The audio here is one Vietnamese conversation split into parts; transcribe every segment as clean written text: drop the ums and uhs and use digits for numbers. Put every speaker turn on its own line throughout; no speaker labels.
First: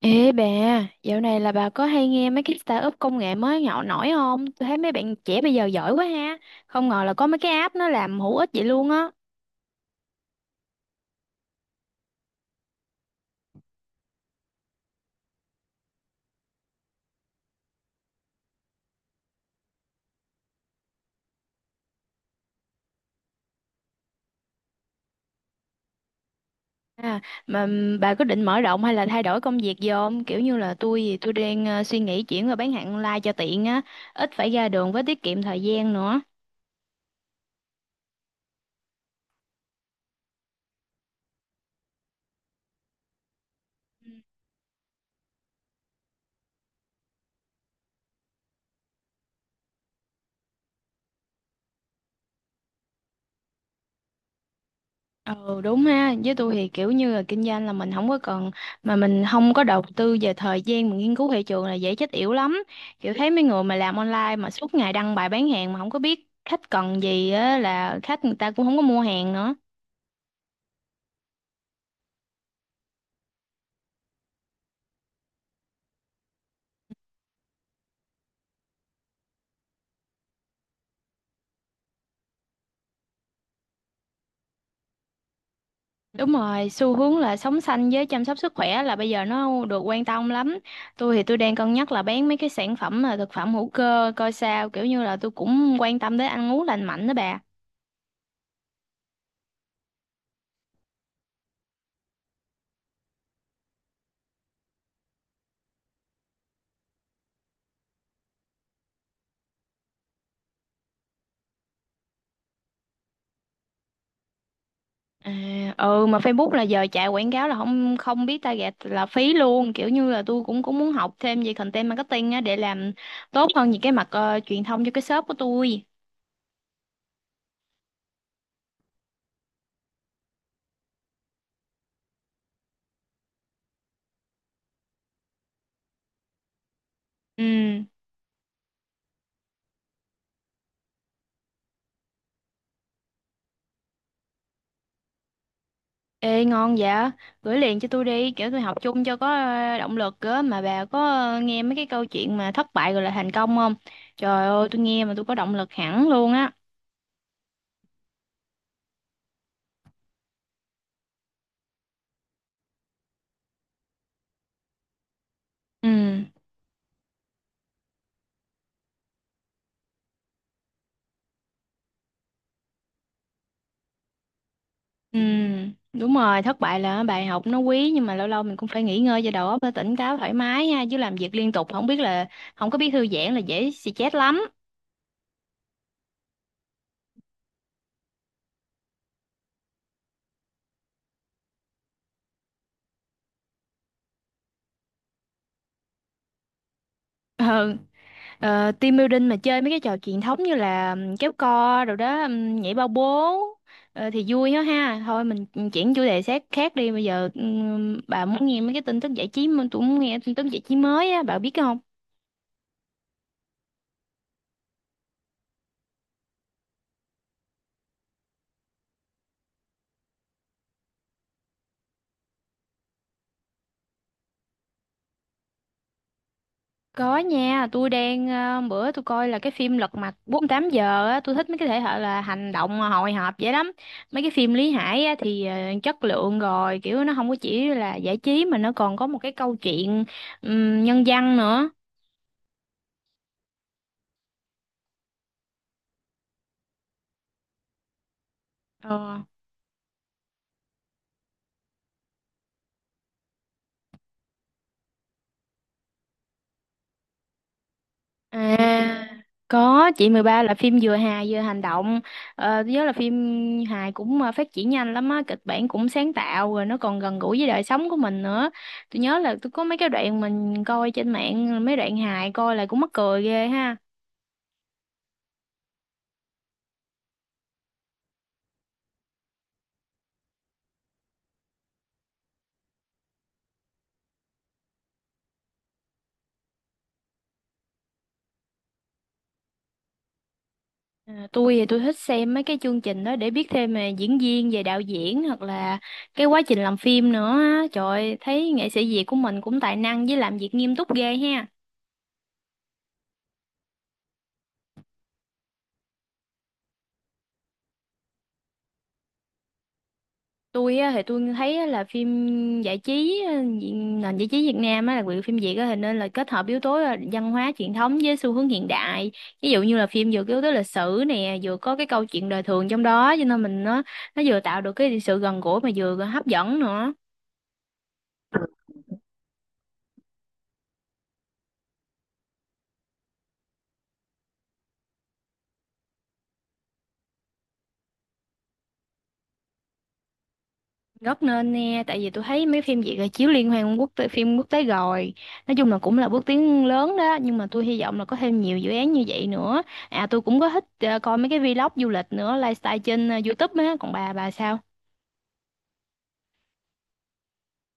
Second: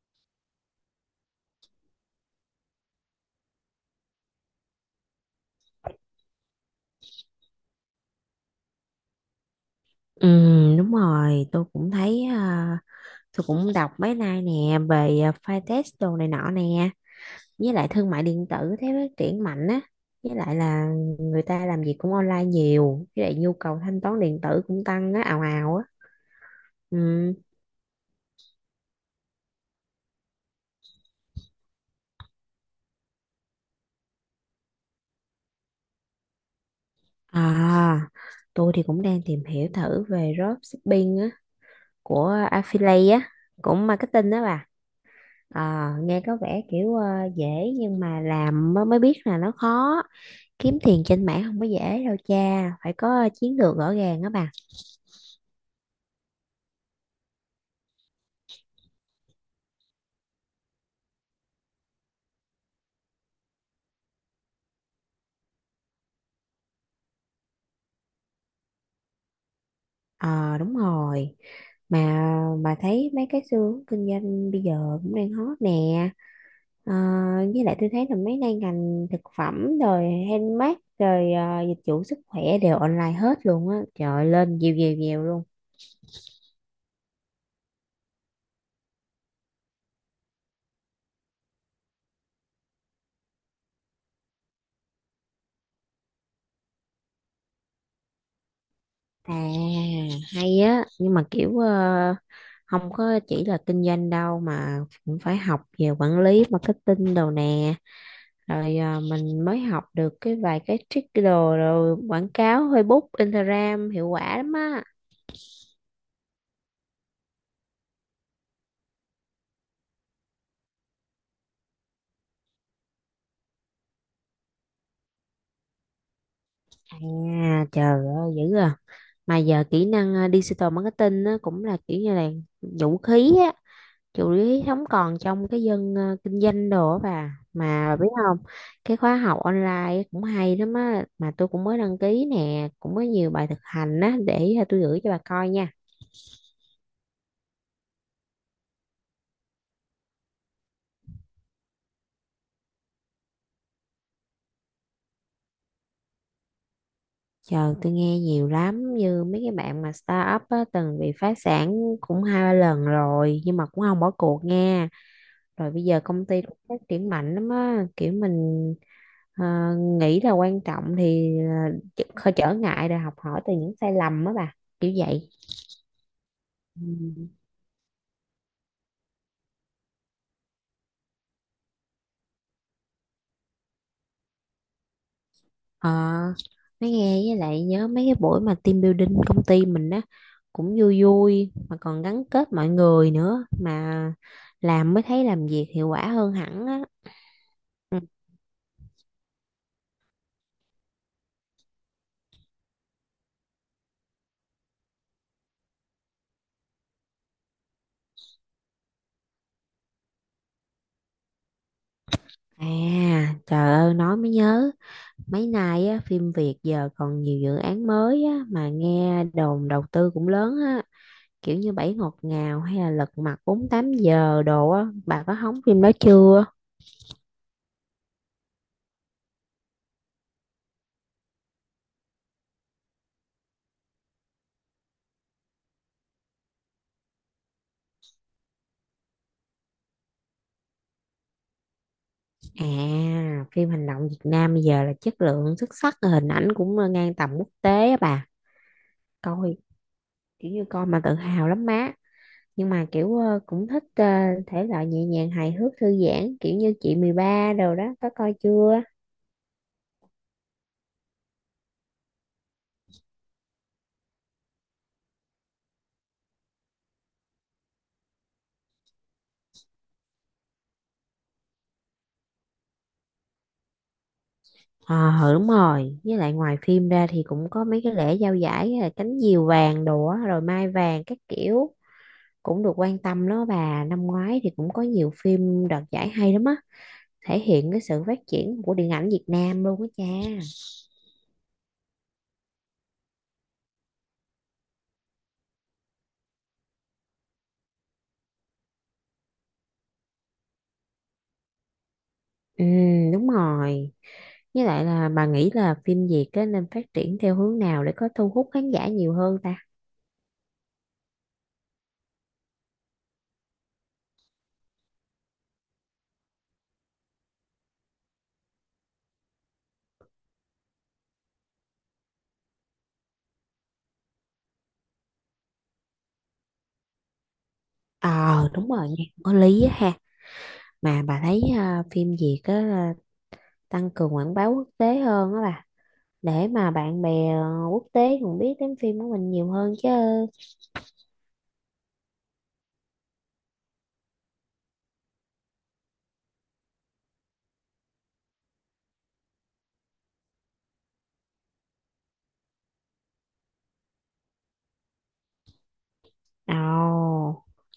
Ê bà, dạo này là bà có hay nghe mấy cái startup công nghệ mới nhạo nổi không? Tôi thấy mấy bạn trẻ bây giờ giỏi quá ha. Không ngờ là có mấy cái app nó làm hữu ích vậy luôn á.
Ừ, đúng rồi, tôi cũng thấy tôi cũng đọc mấy nay nè về file test đồ này nọ nè, với lại thương mại điện tử thấy phát triển mạnh á, với lại là người ta làm gì cũng online nhiều, với lại nhu cầu thanh toán điện tử cũng tăng á ào ào á.
À,
Ừ.
mà bà có định mở rộng hay là thay đổi công việc gì không? Kiểu như là tôi đang suy nghĩ chuyển qua bán hàng online cho tiện á, ít phải ra đường với tiết kiệm thời gian nữa.
À, tôi thì cũng đang tìm hiểu thử về dropshipping á của affiliate á, cũng marketing đó bà. À, nghe có vẻ kiểu dễ, nhưng mà làm mới mới biết là nó khó. Kiếm tiền trên mạng không có dễ đâu cha, phải có chiến lược rõ ràng đó bà.
Ừ đúng ha, với tôi thì kiểu như là kinh doanh là mình không có cần mà mình không có đầu tư về thời gian mình nghiên cứu thị trường là dễ chết yểu lắm. Kiểu thấy mấy người mà làm online mà suốt ngày đăng bài bán hàng mà không có biết khách cần gì á là khách người ta cũng không có mua hàng nữa.
Ờ, đúng rồi. Mà bà thấy mấy cái xu hướng kinh doanh bây giờ cũng đang hot nè. Ờ, với lại tôi thấy là mấy nay ngành thực phẩm rồi handmade rồi dịch vụ sức khỏe đều online hết luôn á. Trời ơi, lên nhiều nhiều nhiều luôn.
Đúng rồi, xu hướng là sống xanh với chăm sóc sức khỏe là bây giờ nó được quan tâm lắm. Tôi đang cân nhắc là bán mấy cái sản phẩm là thực phẩm hữu cơ coi sao, kiểu như là tôi cũng quan tâm tới ăn uống lành mạnh đó bà.
À, hay á, nhưng mà kiểu không có chỉ là kinh doanh đâu, mà cũng phải học về quản lý marketing đồ nè, rồi mình mới học được vài cái trick đồ rồi quảng cáo Facebook Instagram hiệu quả lắm á.
À, ừ mà Facebook là giờ chạy quảng cáo là không không biết target là phí luôn kiểu như là tôi cũng cũng muốn học thêm về content marketing á để làm tốt hơn những cái mặt truyền thông cho cái shop của tôi.
À, trời ơi dữ à. Mà giờ kỹ năng digital marketing á, cũng là kiểu như là vũ khí á, vũ khí không còn trong cái dân kinh doanh đồ á bà,
Ừ,
mà bà biết không? Cái khóa học online cũng hay lắm á, mà tôi cũng mới đăng ký nè, cũng có nhiều bài thực hành á, để tôi gửi cho bà coi nha.
ê ngon dạ, gửi liền cho tôi đi kiểu tôi học chung cho có động lực á. Mà bà có nghe mấy cái câu chuyện mà thất bại rồi là thành công không? Trời ơi tôi nghe mà tôi có động lực hẳn luôn á.
Trời, tôi nghe nhiều lắm, như mấy cái bạn mà startup á, từng bị phá sản cũng hai ba lần rồi, nhưng mà cũng không bỏ cuộc nha. Rồi bây
Ừ.
giờ công ty cũng phát triển mạnh lắm á, kiểu mình ờ, nghĩ là quan trọng thì không trở ngại, rồi học hỏi từ những sai lầm á bà, kiểu
Ừ,
vậy.
đúng rồi, thất bại là bài
Ừ.
học nó quý nhưng mà lâu lâu mình cũng phải nghỉ ngơi cho đầu óc nó tỉnh táo thoải mái ha, chứ làm việc liên tục không biết là không có biết thư giãn là dễ stress lắm.
Ờ, nói nghe với lại nhớ mấy cái buổi mà team building công ty mình á, cũng vui vui mà còn gắn kết mọi người nữa, mà làm mới thấy làm việc hiệu quả hơn hẳn á.
Ờ, team building mà chơi mấy cái trò truyền thống như là kéo co rồi đó, nhảy bao bố thì vui đó ha. Thôi mình chuyển chủ đề khác khác đi bây giờ. Bà muốn nghe mấy cái tin tức giải trí mà tôi muốn nghe tin tức giải trí mới á, bà biết không?
À, trời ơi nói mới nhớ, mấy nay á, phim Việt giờ còn nhiều dự án mới á, mà nghe đồn đầu tư cũng lớn á, kiểu như Bảy Ngọt Ngào hay là Lật Mặt 48 giờ đồ á, bà có hóng phim đó chưa?
Có nha, tôi đang bữa tôi coi là cái phim Lật Mặt 48 giờ á, tôi thích mấy cái thể loại là hành động hồi hộp vậy lắm. Mấy cái phim Lý Hải á, thì chất lượng rồi, kiểu nó không có chỉ là giải trí mà nó còn có một cái câu chuyện nhân văn nữa.
À, phim hành động Việt Nam bây giờ là chất lượng xuất sắc, hình ảnh cũng ngang tầm quốc tế á bà.
Ờ,
Coi kiểu như coi mà tự hào lắm má, nhưng mà kiểu cũng thích thể loại nhẹ nhàng hài hước thư giãn, kiểu như Chị Mười Ba đồ đó, có coi chưa?
à, có chị 13 là phim vừa hài vừa hành động. Ờ, tôi nhớ là phim hài cũng phát triển nhanh lắm á, kịch bản cũng sáng tạo rồi nó còn gần gũi với đời sống của mình nữa. Tôi nhớ là tôi có mấy cái đoạn mình coi trên mạng mấy đoạn hài coi là cũng mắc cười ghê ha.
Ờ ừ, đúng rồi, với lại ngoài phim ra thì cũng có mấy cái lễ trao giải là Cánh Diều Vàng đồ á, rồi Mai Vàng các kiểu, cũng được quan tâm đó bà. Năm ngoái thì cũng có nhiều phim đoạt giải hay lắm á, thể hiện cái sự phát triển của điện ảnh Việt Nam luôn á cha.
À, tôi thích xem mấy cái chương trình đó để biết thêm về diễn viên, về đạo diễn hoặc là cái quá trình làm phim nữa á. Trời ơi, thấy nghệ sĩ Việt của mình cũng tài năng với làm việc nghiêm túc ghê ha.
Ừ, đúng rồi, với lại là bà nghĩ là phim Việt á, nên phát triển theo hướng nào để có thu hút khán giả nhiều hơn ta?
Tôi á, thì tôi thấy á là phim giải trí nền giải trí Việt Nam á, đặc biệt là phim Việt á, thì nên là kết hợp yếu tố là văn hóa truyền thống với xu hướng hiện đại. Ví dụ như là phim vừa có yếu tố lịch sử nè vừa có cái câu chuyện đời thường trong đó cho nên mình nó vừa tạo được cái sự gần gũi mà vừa hấp dẫn nữa.
Ờ, đúng rồi nha, có lý á ha. Mà bà thấy phim Việt á, là tăng cường quảng bá quốc tế hơn á bà, để mà bạn bè quốc tế còn biết đến phim của mình nhiều hơn chứ.
Rất nên nha, tại vì tôi thấy mấy phim Việt là chiếu liên hoan quốc tế, phim quốc tế rồi. Nói chung là cũng là bước tiến lớn đó, nhưng mà tôi hy vọng là có thêm nhiều dự án như vậy nữa. À tôi cũng có thích coi mấy cái vlog du lịch nữa, lifestyle trên YouTube á, còn bà sao?
Ồ,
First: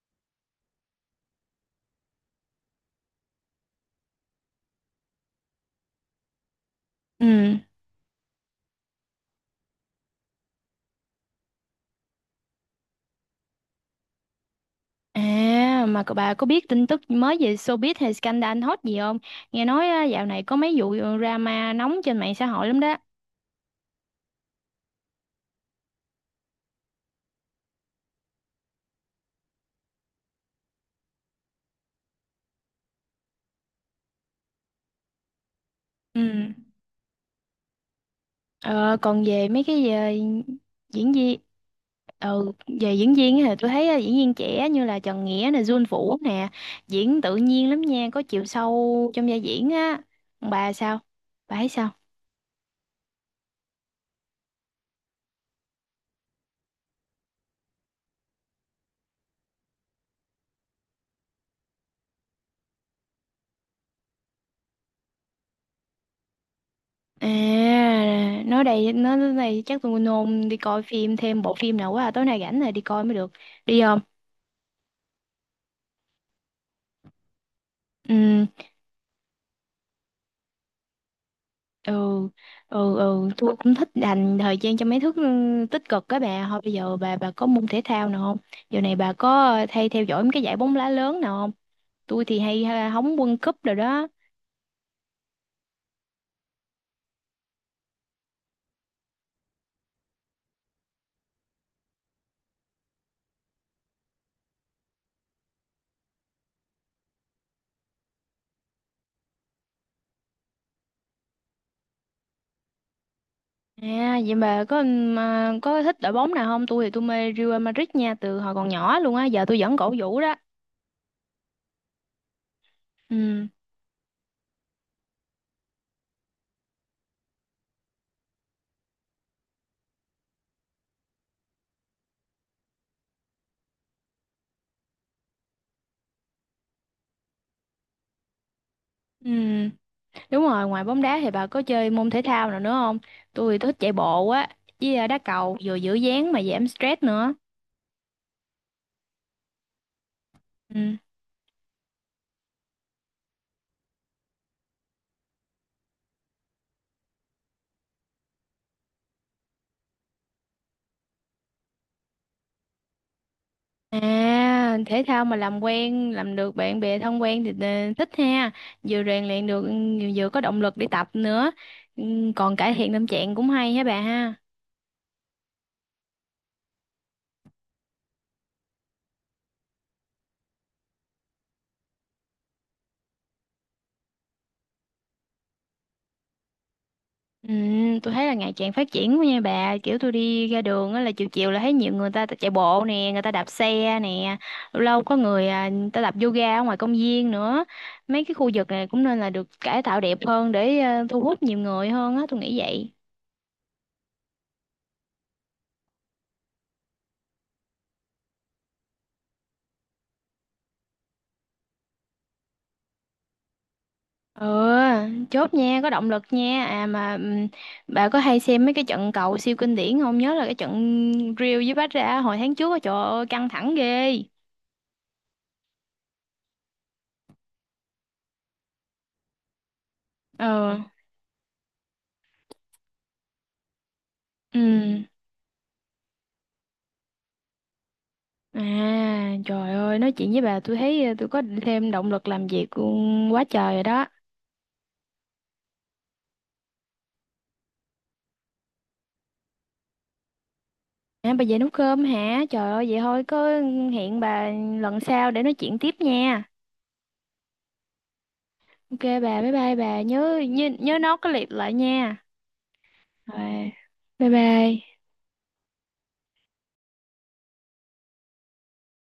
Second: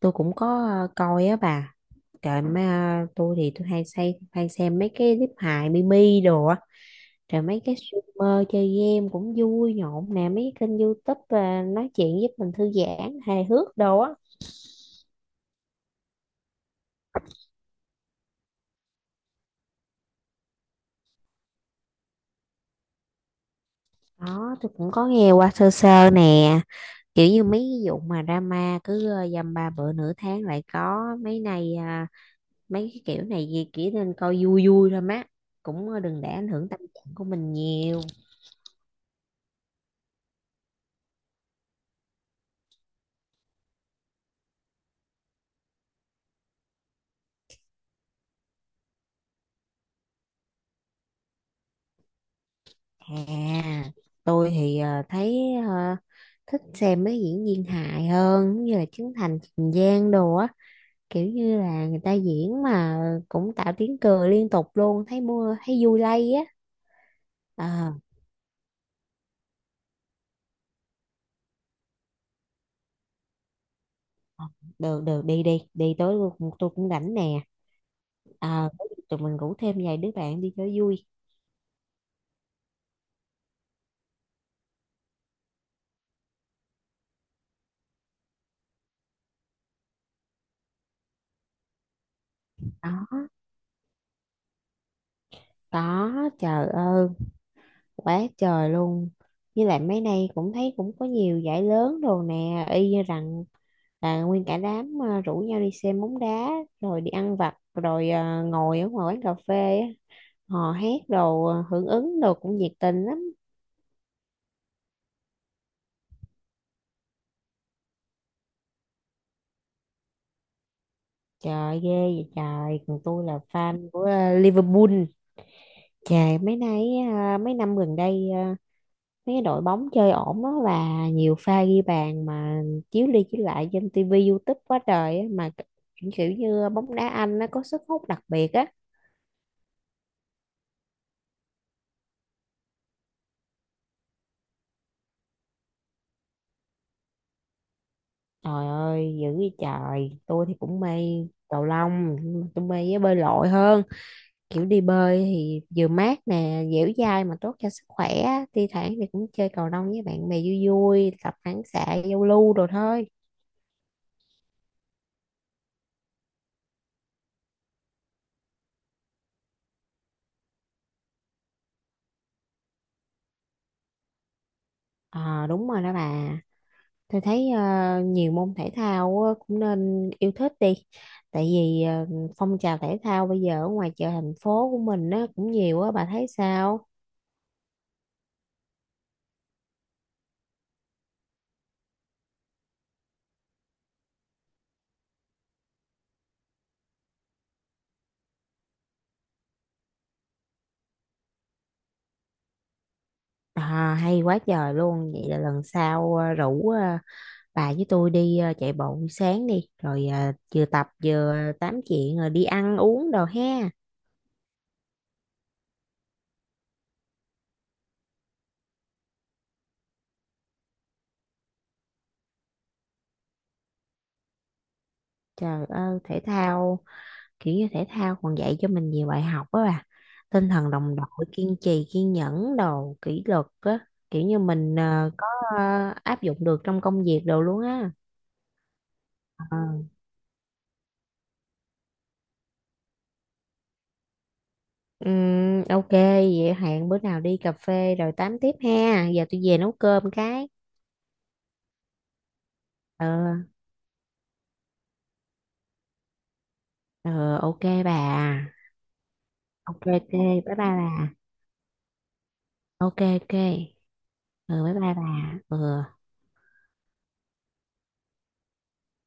tôi cũng có coi á bà. Trời, tôi thì tôi hay xem mấy cái clip hài mimi đồ á. Trời,
Ừ.
mấy cái streamer chơi game cũng vui nhộn nè, mấy cái kênh YouTube nói chuyện giúp mình thư giãn, hài hước đồ á.
À mà cậu bà có biết tin tức mới về showbiz hay scandal hot gì không? Nghe nói dạo này có mấy vụ drama nóng trên mạng xã hội lắm đó.
Đó, tôi cũng có nghe qua sơ sơ nè, kiểu như mấy cái vụ mà drama cứ dăm ba bữa nửa tháng lại có, mấy này mấy cái kiểu này gì chỉ nên coi vui vui thôi má, cũng đừng để ảnh
Ừ.
hưởng tâm trạng của mình nhiều.
Ờ, còn về mấy cái diễn viên ừ, về diễn viên á thì tôi thấy diễn viên trẻ như là Trần Nghĩa nè, Jun Vũ nè, diễn tự nhiên lắm nha, có chiều sâu trong vai diễn á. Còn Bà sao? Bà thấy sao?
À, tôi thì thấy ờ, thích xem mấy diễn viên hài hơn, như là Trấn Thành, Trình Giang đồ á, kiểu như là người ta diễn mà cũng tạo tiếng cười liên tục luôn, thấy mua thấy vui lây á. Ờ,
À, nói đây nói tới đây chắc tôi nôn đi coi phim thêm bộ phim nào quá à. Tối nay rảnh rồi đi coi mới được. Đi không?
được được, đi đi đi, tối tôi cũng rảnh nè.
Ừ.
Ờ, có gì tụi mình rủ thêm vài đứa bạn đi cho vui.
ừ ừ, tôi cũng thích dành thời gian cho mấy thứ tích cực các bà. Thôi bây giờ bà có môn thể thao nào không? Giờ này bà có hay theo dõi mấy cái giải bóng đá lớn nào không? Tôi thì hay ha, hóng
có
World Cup rồi đó.
có, trời ơi, quá trời luôn. Với lại mấy nay cũng thấy cũng có nhiều giải lớn đồ nè, y như rằng là nguyên cả đám rủ nhau đi xem bóng đá, rồi đi ăn vặt, rồi ngồi ở ngoài quán cà phê á, hò hét đồ hưởng ứng đồ cũng nhiệt tình lắm.
À vậy bà có có thích đội bóng nào không? Tôi mê Real Madrid nha, từ hồi còn nhỏ luôn á, giờ tôi vẫn cổ vũ đó.
Trời ghê vậy trời, còn tôi là
Ừ.
fan của Liverpool. Trời, mấy năm gần đây mấy cái đội bóng chơi ổn đó, và nhiều pha ghi bàn mà chiếu đi chiếu lại trên tivi YouTube quá trời á, mà kiểu kiểu như bóng đá Anh nó có sức hút đặc biệt á.
Ừ đúng rồi, ngoài bóng đá thì bà có chơi môn thể thao nào nữa không? Tôi thích chạy bộ á với đá cầu vừa giữ dáng mà giảm stress nữa.
Trời ơi dữ vậy trời, tôi thì
Ừ.
cũng mê cầu lông, nhưng mà tôi mê với bơi lội hơn, kiểu đi bơi thì vừa mát nè, dẻo dai mà tốt cho sức khỏe á. Thi thoảng thì cũng chơi cầu lông với bạn bè vui vui, tập phản xạ giao lưu đồ thôi.
À, thể thao mà làm quen, làm được bạn bè thân quen thì thích ha. Vừa rèn luyện được, vừa có động lực để tập nữa. Ừ, còn cải thiện tâm trạng cũng hay hả bà ha.
Ờ, đúng rồi đó bà. Tôi thấy nhiều môn thể thao á, cũng nên yêu thích đi. Tại vì phong trào thể thao bây giờ ở ngoài chợ thành phố của mình á, cũng nhiều á, bà thấy sao?
Ừ, tôi thấy là ngày càng phát triển quá nha bà. Kiểu tôi đi ra đường á là chiều chiều là thấy nhiều người ta chạy bộ nè, người ta đạp xe nè. Lâu lâu có người ta tập yoga ở ngoài công viên nữa. Mấy cái khu vực này cũng nên là được cải tạo đẹp hơn để thu hút nhiều người hơn á, tôi nghĩ vậy.
À, hay quá trời luôn. Vậy là lần sau rủ bà với tôi đi chạy bộ buổi sáng đi. Rồi vừa tập vừa tám chuyện rồi đi ăn uống đồ ha.
Ừ, chốt nha, có động lực nha. À mà bà có hay xem mấy cái trận cầu siêu kinh điển không? Nhớ là cái trận Real với Barca hồi tháng trước á, trời ơi, căng thẳng ghê.
Trời ơi, thể thao kiểu như thể thao còn dạy cho mình nhiều bài học á bà, tinh thần
Ờ,
đồng đội, kiên trì kiên nhẫn đồ, kỷ luật á, kiểu như mình
ừ.
có áp dụng được trong công việc đồ luôn á.
À,
Ờ.
trời ơi, nói chuyện với bà tôi thấy tôi có thêm động lực làm việc quá trời rồi đó.
Ok vậy hẹn bữa nào đi cà phê rồi tám tiếp ha, giờ tôi về nấu cơm cái.
À, bà về nấu cơm hả? Trời ơi, vậy
Ờ
thôi, có hẹn bà lần sau để nói chuyện tiếp nha.
ờ, ok bà.
Ok bà, bye bye
Ok
bà,
ok,
nhớ
bye bye
nhớ,
bà.
nhớ nốt cái liệt lại nha.
Ok ok.
Rồi, bye
Ừ, bye
bye.
bye bà. Ừ.